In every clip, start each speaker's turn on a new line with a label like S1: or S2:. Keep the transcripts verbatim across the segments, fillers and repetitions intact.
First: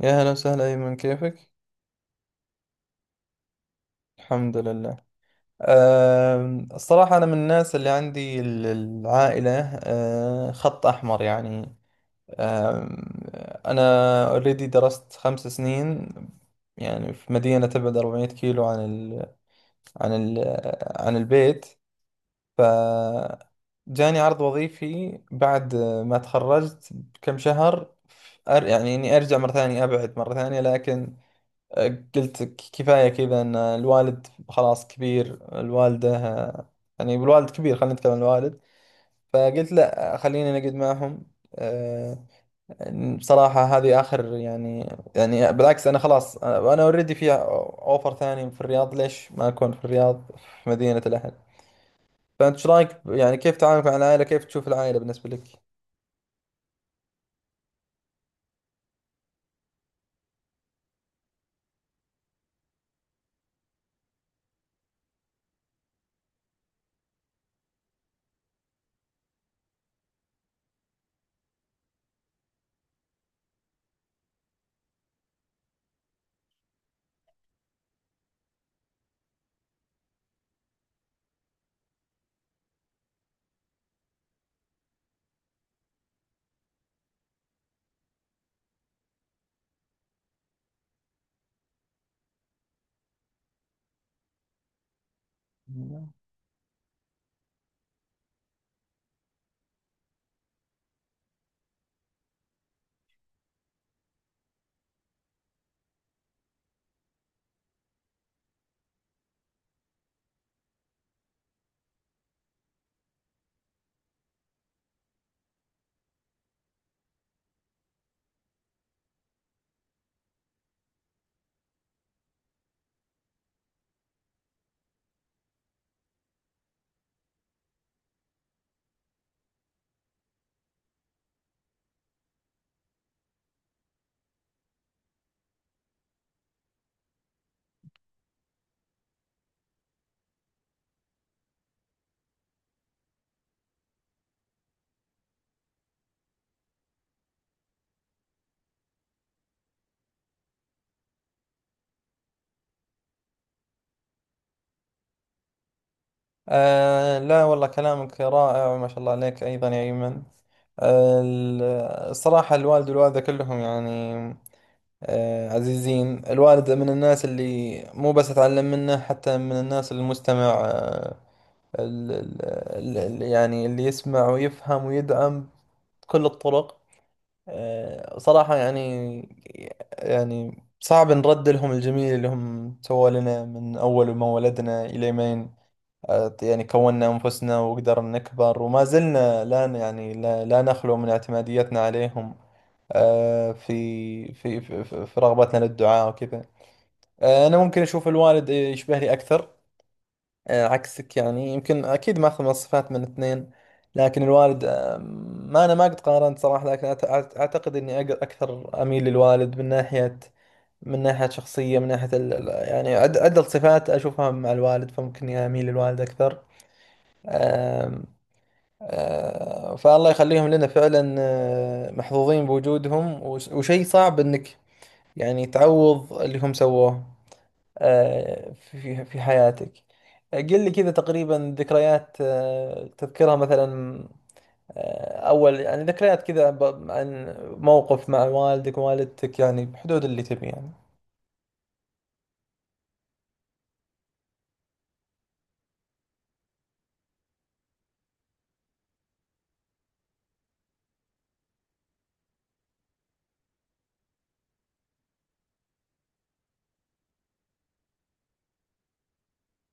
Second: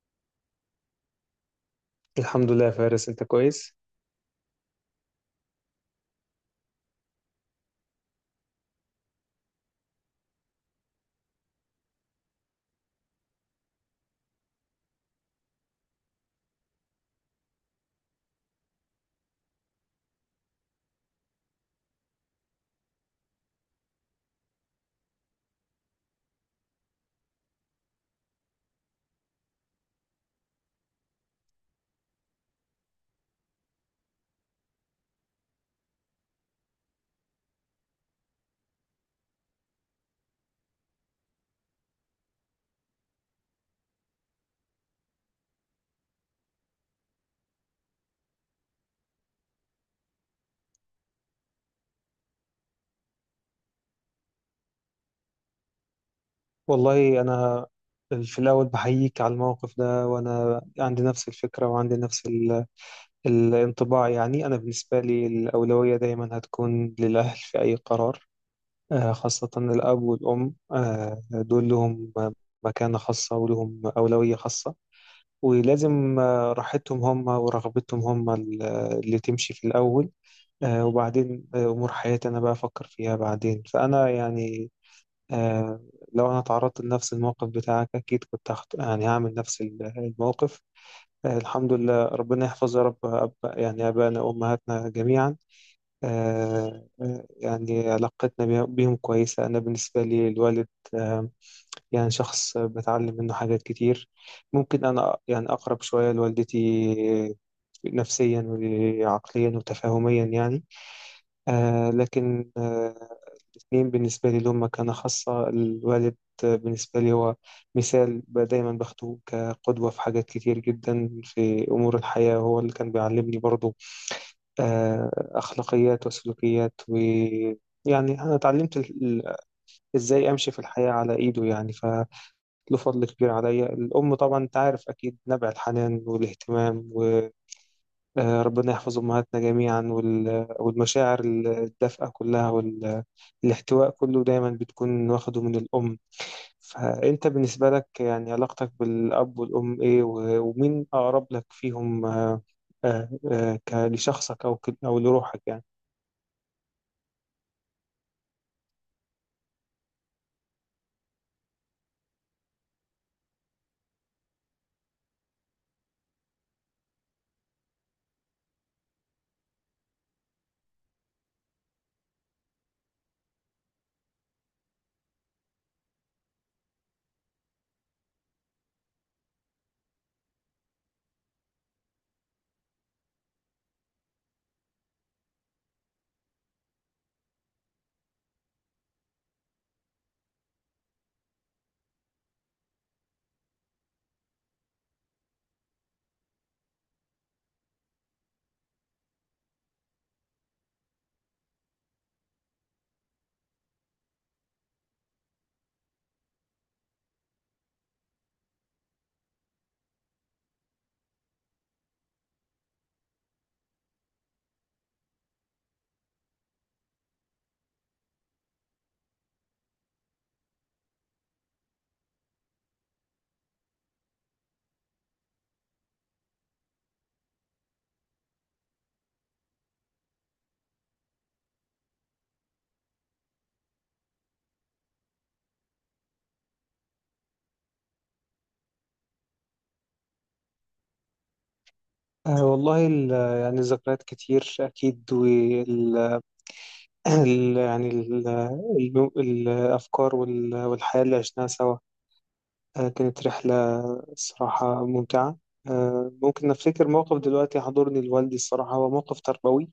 S1: يا هلا وسهلا أيمن، كيفك؟
S2: الحمد لله يا فارس، انت كويس.
S1: الحمد لله. أم، الصراحة أنا من الناس اللي عندي ال- العائلة أه، خط أحمر، يعني. أم، أنا اوريدي درست خمس سنين، يعني في مدينة تبعد 400 كيلو عن ال عن ال عن البيت. ف جاني عرض وظيفي بعد ما تخرجت بكم شهر. ف- أر- يعني إني أرجع مرة ثانية، أبعد مرة ثانية، لكن قلت ك- كفاية كذا، ان الوالد خلاص كبير، الوالدة، يعني الوالد كبير، خلينا نتكلم عن الوالد. فقلت لا، خليني نقعد معهم. آه، بصراحة هذه آخر، يعني. يعني بالعكس، أنا خلاص، أنا اوريدي في أوفر ثاني في الرياض. ليش ما أكون في الرياض، في مدينة الأهل؟ فأنت إيش رأيك؟ يعني كيف تعاملك مع العائلة؟ كيف تشوف العائلة بالنسبة
S2: والله انا في الاول بحييك على الموقف ده، وانا عندي نفس الفكره وعندي نفس ال... الانطباع. يعني انا بالنسبه لي الاولويه دايما هتكون للاهل في اي قرار، آه، خاصه الاب والام. آه، دول لهم مكانه خاصه ولهم اولويه خاصه، ولازم آه، راحتهم هم ورغبتهم هم ال- اللي تمشي في الاول. آه، وبعدين آه، امور حياتي انا بقى افكر فيها بعدين. فانا يعني آه لو أنا تعرضت لنفس الموقف بتاعك أكيد كنت هخت... يعني هعمل نفس ال- الموقف. آه، الحمد لله، ربنا يحفظ يا رب أب... يعني آبائنا وأمهاتنا جميعا.
S1: لك؟
S2: آه آه، يعني علاقتنا بيه- بيهم كويسة. أنا بالنسبة لي الوالد آه يعني شخص بتعلم منه حاجات كتير. ممكن أنا يعني أقرب شوية لوالدتي نفسيا وعقليا وتفاهميا يعني، آه لكن آه الاثنين بالنسبة لي لهم مكانة خاصة. الوالد بالنسبة لي هو مثال، ب- دايما باخده كقدوة في حاجات كتير جدا في أمور الحياة. هو اللي كان بيعلمني برضو آه، أخلاقيات وسلوكيات و يعني أنا اتعلمت ال- ال- إزاي أمشي في الحياة على إيده يعني. فله فضل كبير عليا. الأم طبعا أنت عارف أكيد نبع الحنان والاهتمام، آه، ربنا يحفظ أمهاتنا جميعا. وال- والمشاعر الدافئة كلها والاحتواء كله دايما بتكون واخده من الأم. فأنت بالنسبة لك يعني علاقتك بالأب والأم إيه؟ و- ومين أقرب لك فيهم آه، آه، آه، ك- لشخصك أو ك- أو لروحك يعني؟
S1: آه لا والله، كلامك رائع، ما شاء الله عليك أيضا يا أيمن. آه ال- الصراحة الوالد والوالدة كلهم، يعني آه عزيزين. الوالد من الناس اللي مو بس أتعلم منه، حتى من الناس المستمع. آه ال ال ال ال- يعني اللي يسمع ويفهم ويدعم بكل الطرق. آه صراحة، يعني يعني صعب نرد لهم الجميل اللي هم سووا لنا من أول ما ولدنا إلى ما، آه، يعني كوننا أنفسنا وقدرنا نكبر، وما زلنا لا ن- يعني لا, لا نخلو من اعتماديتنا عليهم. آه، في في في, في في رغبتنا للدعاء وكذا. آه، أنا ممكن أشوف الوالد يشبهني أكثر، آه، عكسك. يعني يمكن، أكيد ما أخذ مواصفات من اثنين، لكن الوالد آه، ما، أنا ما قد قارنت صراحة، لكن أت- أت- أعتقد إني أق- أكثر أميل للوالد، من ناحية، من ناحية شخصية، من ناحية ال- ال- يعني عد- عدة صفات أشوفها مع الوالد. فممكن إني أميل للوالد أكثر. آه، فالله يخليهم لنا فعلا، آه، محظوظين بوجودهم. وش- وشيء صعب انك يعني تعوض اللي هم سووه آه، في في حياتك. آه، قل لي كذا تقريبا ذكريات، آه، تذكرها مثلا، آه، اول، يعني ذكريات كذا ب- عن موقف مع والدك، والدتك، يعني بحدود اللي تبي، يعني.
S2: آه، والله ال- يعني الذكريات كتير أكيد، وال ال- يعني ال- ال- الأفكار وال- والحياة اللي عشناها سوا آه، كانت رحلة الصراحة ممتعة. آه، ممكن أفتكر موقف دلوقتي حضرني لوالدي. الصراحة هو موقف تربوي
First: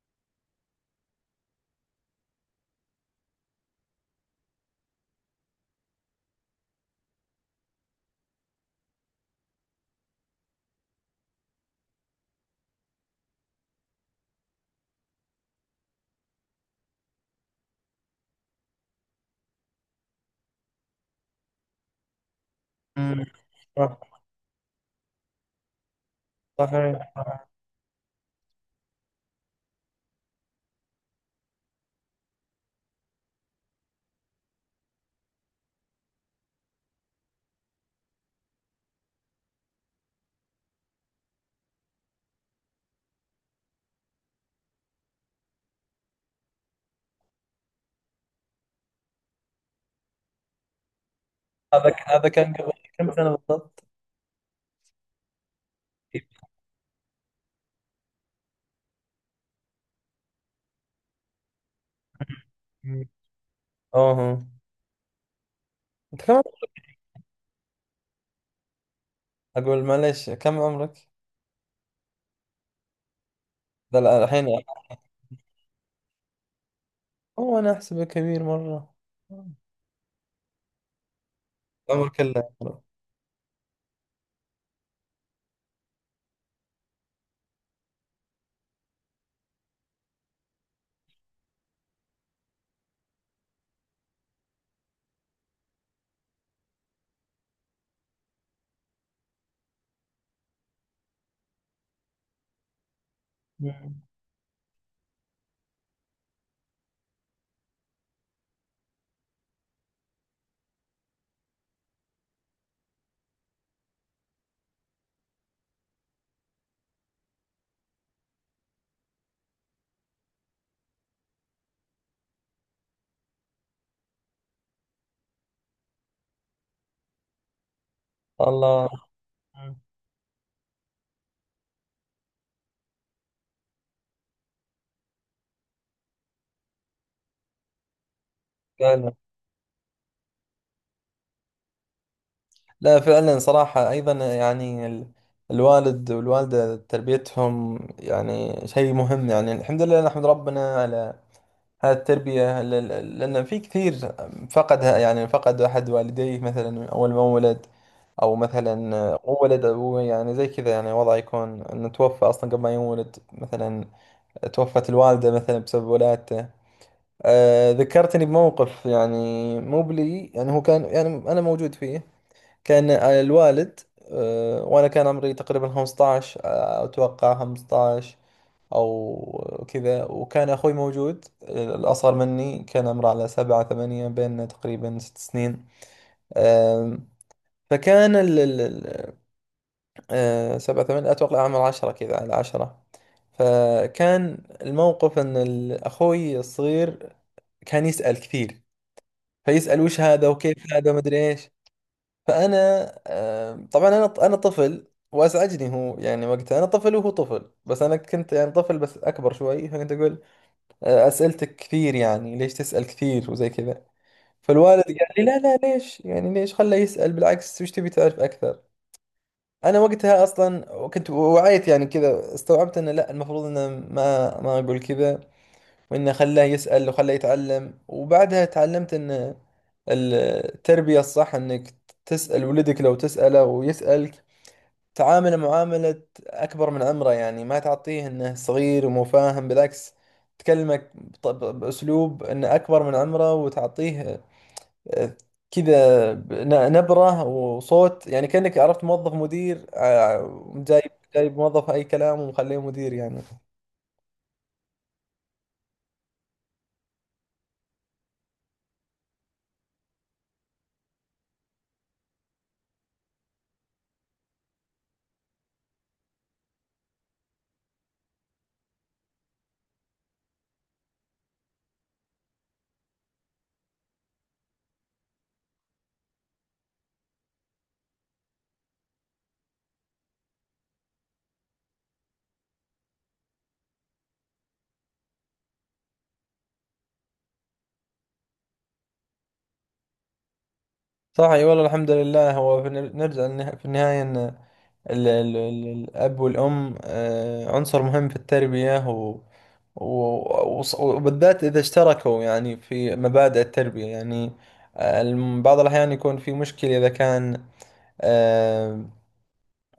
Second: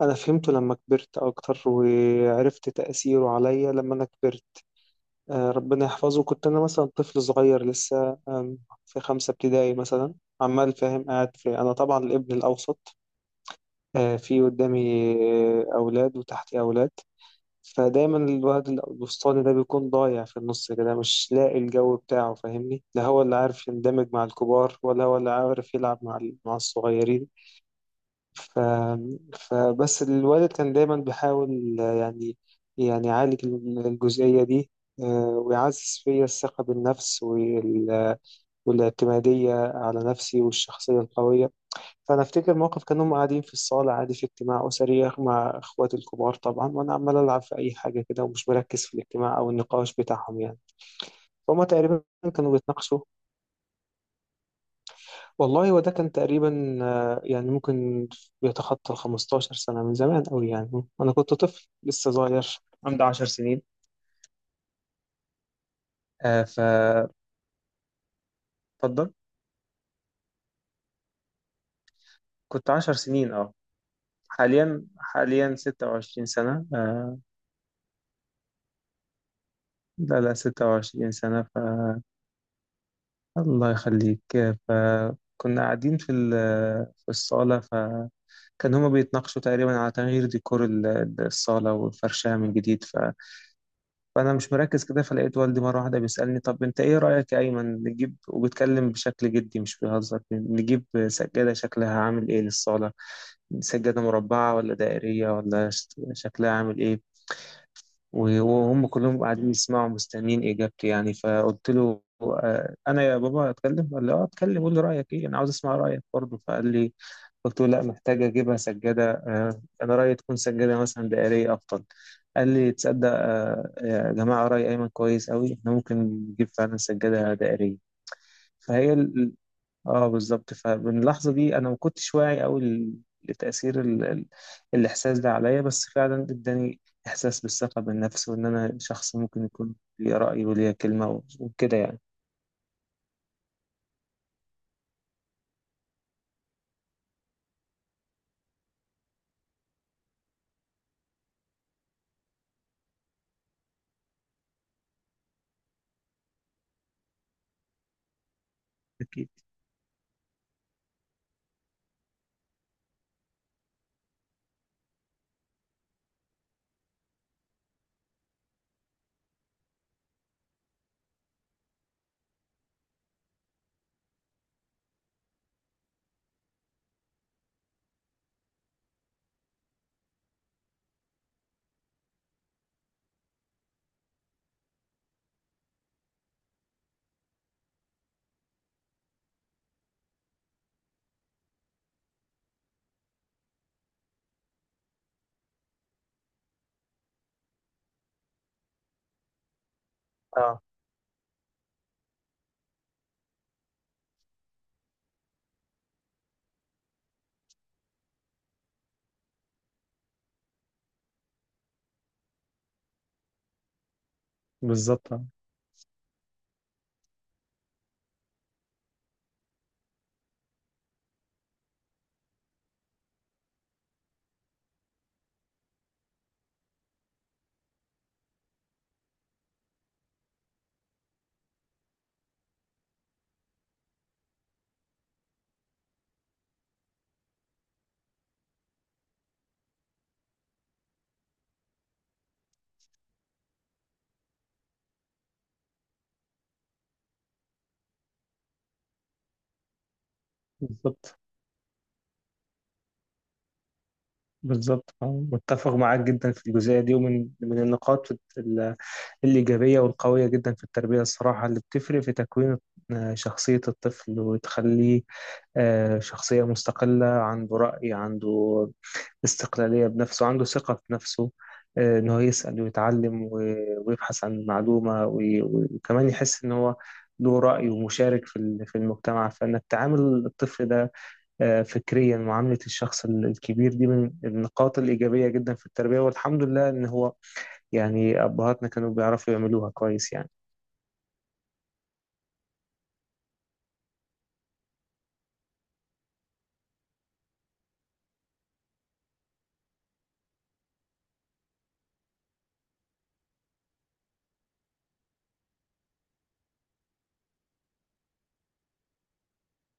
S2: أنا فهمته لما كبرت أكتر، وعرفت تأثيره عليا لما أنا كبرت. آه، ربنا يحفظه. كنت أنا مثلا طفل صغير لسه، آم، في خمسة ابتدائي مثلا، عمال فاهم قاعد في. أنا طبعا الابن الأوسط، آه، في قدامي آه، أولاد وتحتي أولاد. فدايما الواد الوسطاني ده بيكون ضايع في النص كده، مش لاقي الجو بتاعه، فاهمني؟ لا هو
S1: مم.
S2: اللي عارف يندمج
S1: صح-
S2: مع الكبار، ولا هو اللي عارف يلعب مع ال- مع
S1: صحيح.
S2: الصغيرين. ف... فبس الوالد كان دايما بيحاول آه، يعني يعني يعالج الجزئية دي، آه، ويعزز فيا الثقة بالنفس وال... والاعتمادية على نفسي والشخصية القوية. فانا افتكر موقف كانوا هم قاعدين في الصاله عادي في اجتماع اسري مع اخواتي الكبار طبعا، وانا عمال العب في اي حاجه كده ومش مركز في الاجتماع او النقاش بتاعهم يعني. فهم
S1: هذا
S2: تقريبا
S1: ك- هذا
S2: كانوا
S1: كان قبل
S2: بيتناقشوا.
S1: كم سنة بالضبط؟
S2: والله وده كان تقريبا، آه، يعني ممكن بيتخطى ال خمستاشر سنه من زمان قوي يعني. انا كنت طفل لسه صغير، عندي
S1: مم.
S2: عشر سنين.
S1: اه ها. انت كم
S2: آه
S1: عمرك؟
S2: ف اتفضل.
S1: اقول، معلش، كم عمرك؟
S2: كنت عشر سنين اه.
S1: لا لا، الحين.
S2: حاليا حاليا ستة وعشرين سنه آه.
S1: اوه، انا احسبه كبير مرة.
S2: لا لا ستة وعشرين سنه.
S1: عمر كله عمره.
S2: الله يخليك. فكنا قاعدين في ال- في الصالة، فكان هما بيتناقشوا تقريبا على تغيير ديكور ال- الصالة والفرشها من جديد. ف... فأنا مش مركز كده، فلقيت والدي مرة واحدة بيسألني: طب أنت إيه رأيك يا أيمن، نجيب؟ وبيتكلم بشكل جدي مش بيهزر. نجيب سجادة شكلها عامل إيه للصالة؟
S1: مم.
S2: سجادة مربعة ولا دائرية ولا ش- شكلها عامل إيه؟ وهم كلهم قاعدين يسمعوا مستنيين إجابتي يعني. فقلت له: آه، أنا يا بابا أتكلم؟ قال لي: أه أتكلم، قول لي رأيك إيه، أنا عاوز أسمع رأيك برضه. فقال لي، قلت له: لا، محتاج أجيبها سجادة، آه، أنا رأيي تكون سجادة مثلا دائرية أفضل. قال لي: تصدق آه، يا جماعة رأي أيمن كويس أوي، إحنا ممكن نجيب فعلا سجادة دائرية.
S1: الله.
S2: فهي
S1: مم.
S2: اه بالظبط. فمن اللحظة دي انا ما كنتش واعي قوي ل- لتأثير ال... ال... الاحساس ده عليا، بس فعلا اداني احساس بالثقة بالنفس، وان انا
S1: فعلا.
S2: شخص ممكن يكون ليه رأي وليه كلمة و- وكده يعني.
S1: لا فعلا، صراحة ايضا، يعني ال- الوالد والوالدة تربيتهم يعني شيء مهم، يعني الحمد لله نحمد ربنا على التربية، ل- ل- لأن في كثير فقدها، يعني فقد أحد والديه مثلا أول ما ولد، أو مثلا
S2: اكيد.
S1: هو ولد أبوه، يعني زي كذا، يعني وضع يكون إنه توفى أصلا قبل ما يولد، مثلا توفت الوالدة مثلا بسبب ولادته. آه ذكرتني بموقف، يعني مو بلي، يعني هو كان، يعني أنا موجود فيه. كان الوالد، آه وأنا كان عمري تقريبا خمستاشر، آه، أتوقع خمستاشر أو كذا، وكان أخوي موجود الأصغر مني، كان عمره على سبعة ثمانية، بيننا تقريبا ست سنين. أم، فكان ال ال- ال- أه، سبعة ثمانية، أتوقع عمره عشرة، كذا على عشرة. فكان الموقف أن ال- أخوي الصغير كان يسأل كثير، فيسأل وش هذا، وكيف
S2: اه
S1: هذا، ومدري إيش. فأنا، أم، طبعا أنا أنا طفل، وأزعجني، هو يعني وقتها أنا طفل وهو طفل، بس أنا كنت يعني طفل بس أكبر شوي. فكنت أقول آه، أسئلتك كثير، يعني ليش تسأل كثير وزي كذا. فالوالد قال
S2: بالظبط.
S1: لي
S2: آه،
S1: لا لا، ليش، يعني ليش، خله يسأل بالعكس، وش تبي تعرف أكثر. أنا وقتها أصلا كنت وعيت يعني كذا، استوعبت أنه لا، المفروض أنه ما ما أقول كذا، وأنه خلاه يسأل وخلاه يتعلم. وبعدها تعلمت أن التربية الصح أنك تسأل ولدك، لو تسأله ويسألك، تعامله معاملة أكبر من عمره، يعني ما تعطيه إنه صغير ومو فاهم. بالعكس، تكلمك بط- ب- بأسلوب إنه أكبر من عمره، وتعطيه آه، كذا ن- نبرة وصوت، يعني كأنك عرفت موظف مدير، آه، جايب
S2: بالظبط
S1: جايب موظف أي كلام ومخليه مدير، يعني.
S2: بالظبط. آه، متفق معاك جدا في الجزئية دي. ومن من النقاط ال- الإيجابية والقوية جدا في التربية الصراحة، اللي بتفرق في تكوين آه، شخصية الطفل وتخليه آه، شخصية مستقلة، عنده رأي، عنده استقلالية بنفسه، عنده ثقة في نفسه، آه، إن هو يسأل ويتعلم و- ويبحث عن معلومة، وي- وكمان يحس إن هو له رأي ومشارك في ال- في المجتمع. فإنك تعامل الطفل ده آه، فكريا معاملة الشخص ال- الكبير دي من النقاط الإيجابية جدا في التربية. والحمد لله إن هو يعني أبهاتنا كانوا بيعرفوا يعملوها كويس يعني.
S1: صح، أي والله. الحمد لله، هو في الن- نرجع للنها- في النهاية، إنه ال- ال- ال- الأب والأم آه، عنصر مهم في التربية، و... و- وص- وبالذات إذا اشتركوا يعني في مبادئ التربية، يعني آه، الم- بعض الأحيان يكون في مشكلة إذا كان آه،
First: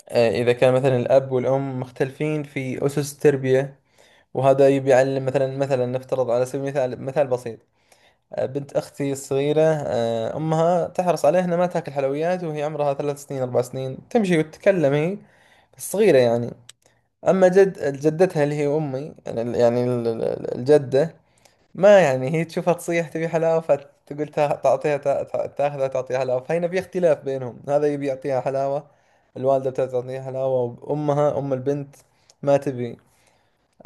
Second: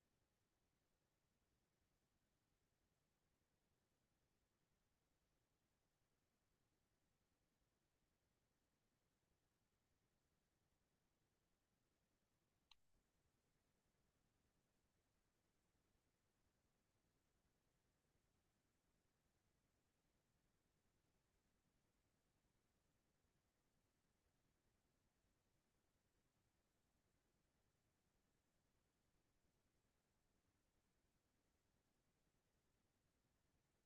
S1: آه، إذا كان مثلا الأب والأم مختلفين في أسس التربية، وهذا يبي يعلم مثلا مثلا نفترض على سبيل المثال، مثال بسيط: آه، بنت أختي الصغيرة، آه، أمها تحرص عليها إنها ما تاكل حلويات، وهي عمرها ثلاث سنين، أربع سنين، تمشي وتتكلم، هي بس صغيرة يعني. اما جد جدتها اللي هي امي، يعني يعني ال- ال- الجده، ما يعني هي تشوفها تصيح تبي حلاوه، فتقول، تا- تعطيها، تا- تا- تاخذها، تعطيها حلاوه. فهنا في اختلاف بينهم، هذا يبي يعطيها حلاوه، الوالده بتبي تعطيها حلاوه، وامها ام البنت ما تبي.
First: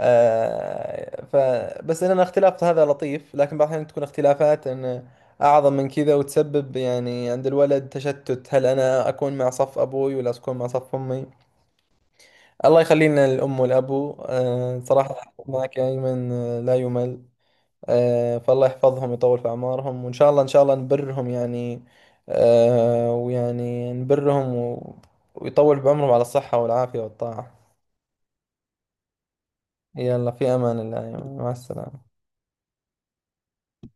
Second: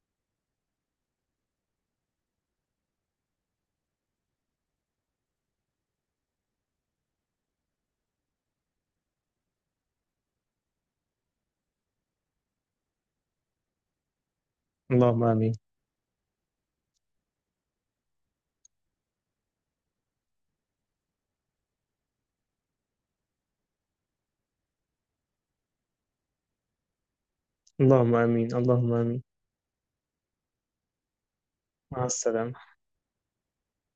S1: آه ف بس ان الاختلاف هذا لطيف، لكن بعض الاحيان تكون اختلافات ان اعظم من كذا، وتسبب يعني عند الولد تشتت، هل انا اكون مع صف ابوي ولا اكون مع صف امي؟ الله يخلينا الأم والأبو. آه،
S2: اللهم
S1: صراحة
S2: آمين،
S1: معك يا أيمن، آه، لا يمل. آه، فالله يحفظهم، يطول في أعمارهم، وإن شاء الله إن شاء الله نبرهم، يعني آه، ويعني نبرهم و- ويطول بعمرهم على الصحة والعافية والطاعة.
S2: اللهم آمين، اللهم آمين.
S1: يلا في أمان الله يا أيمن، مع السلامة.
S2: مع السلامة.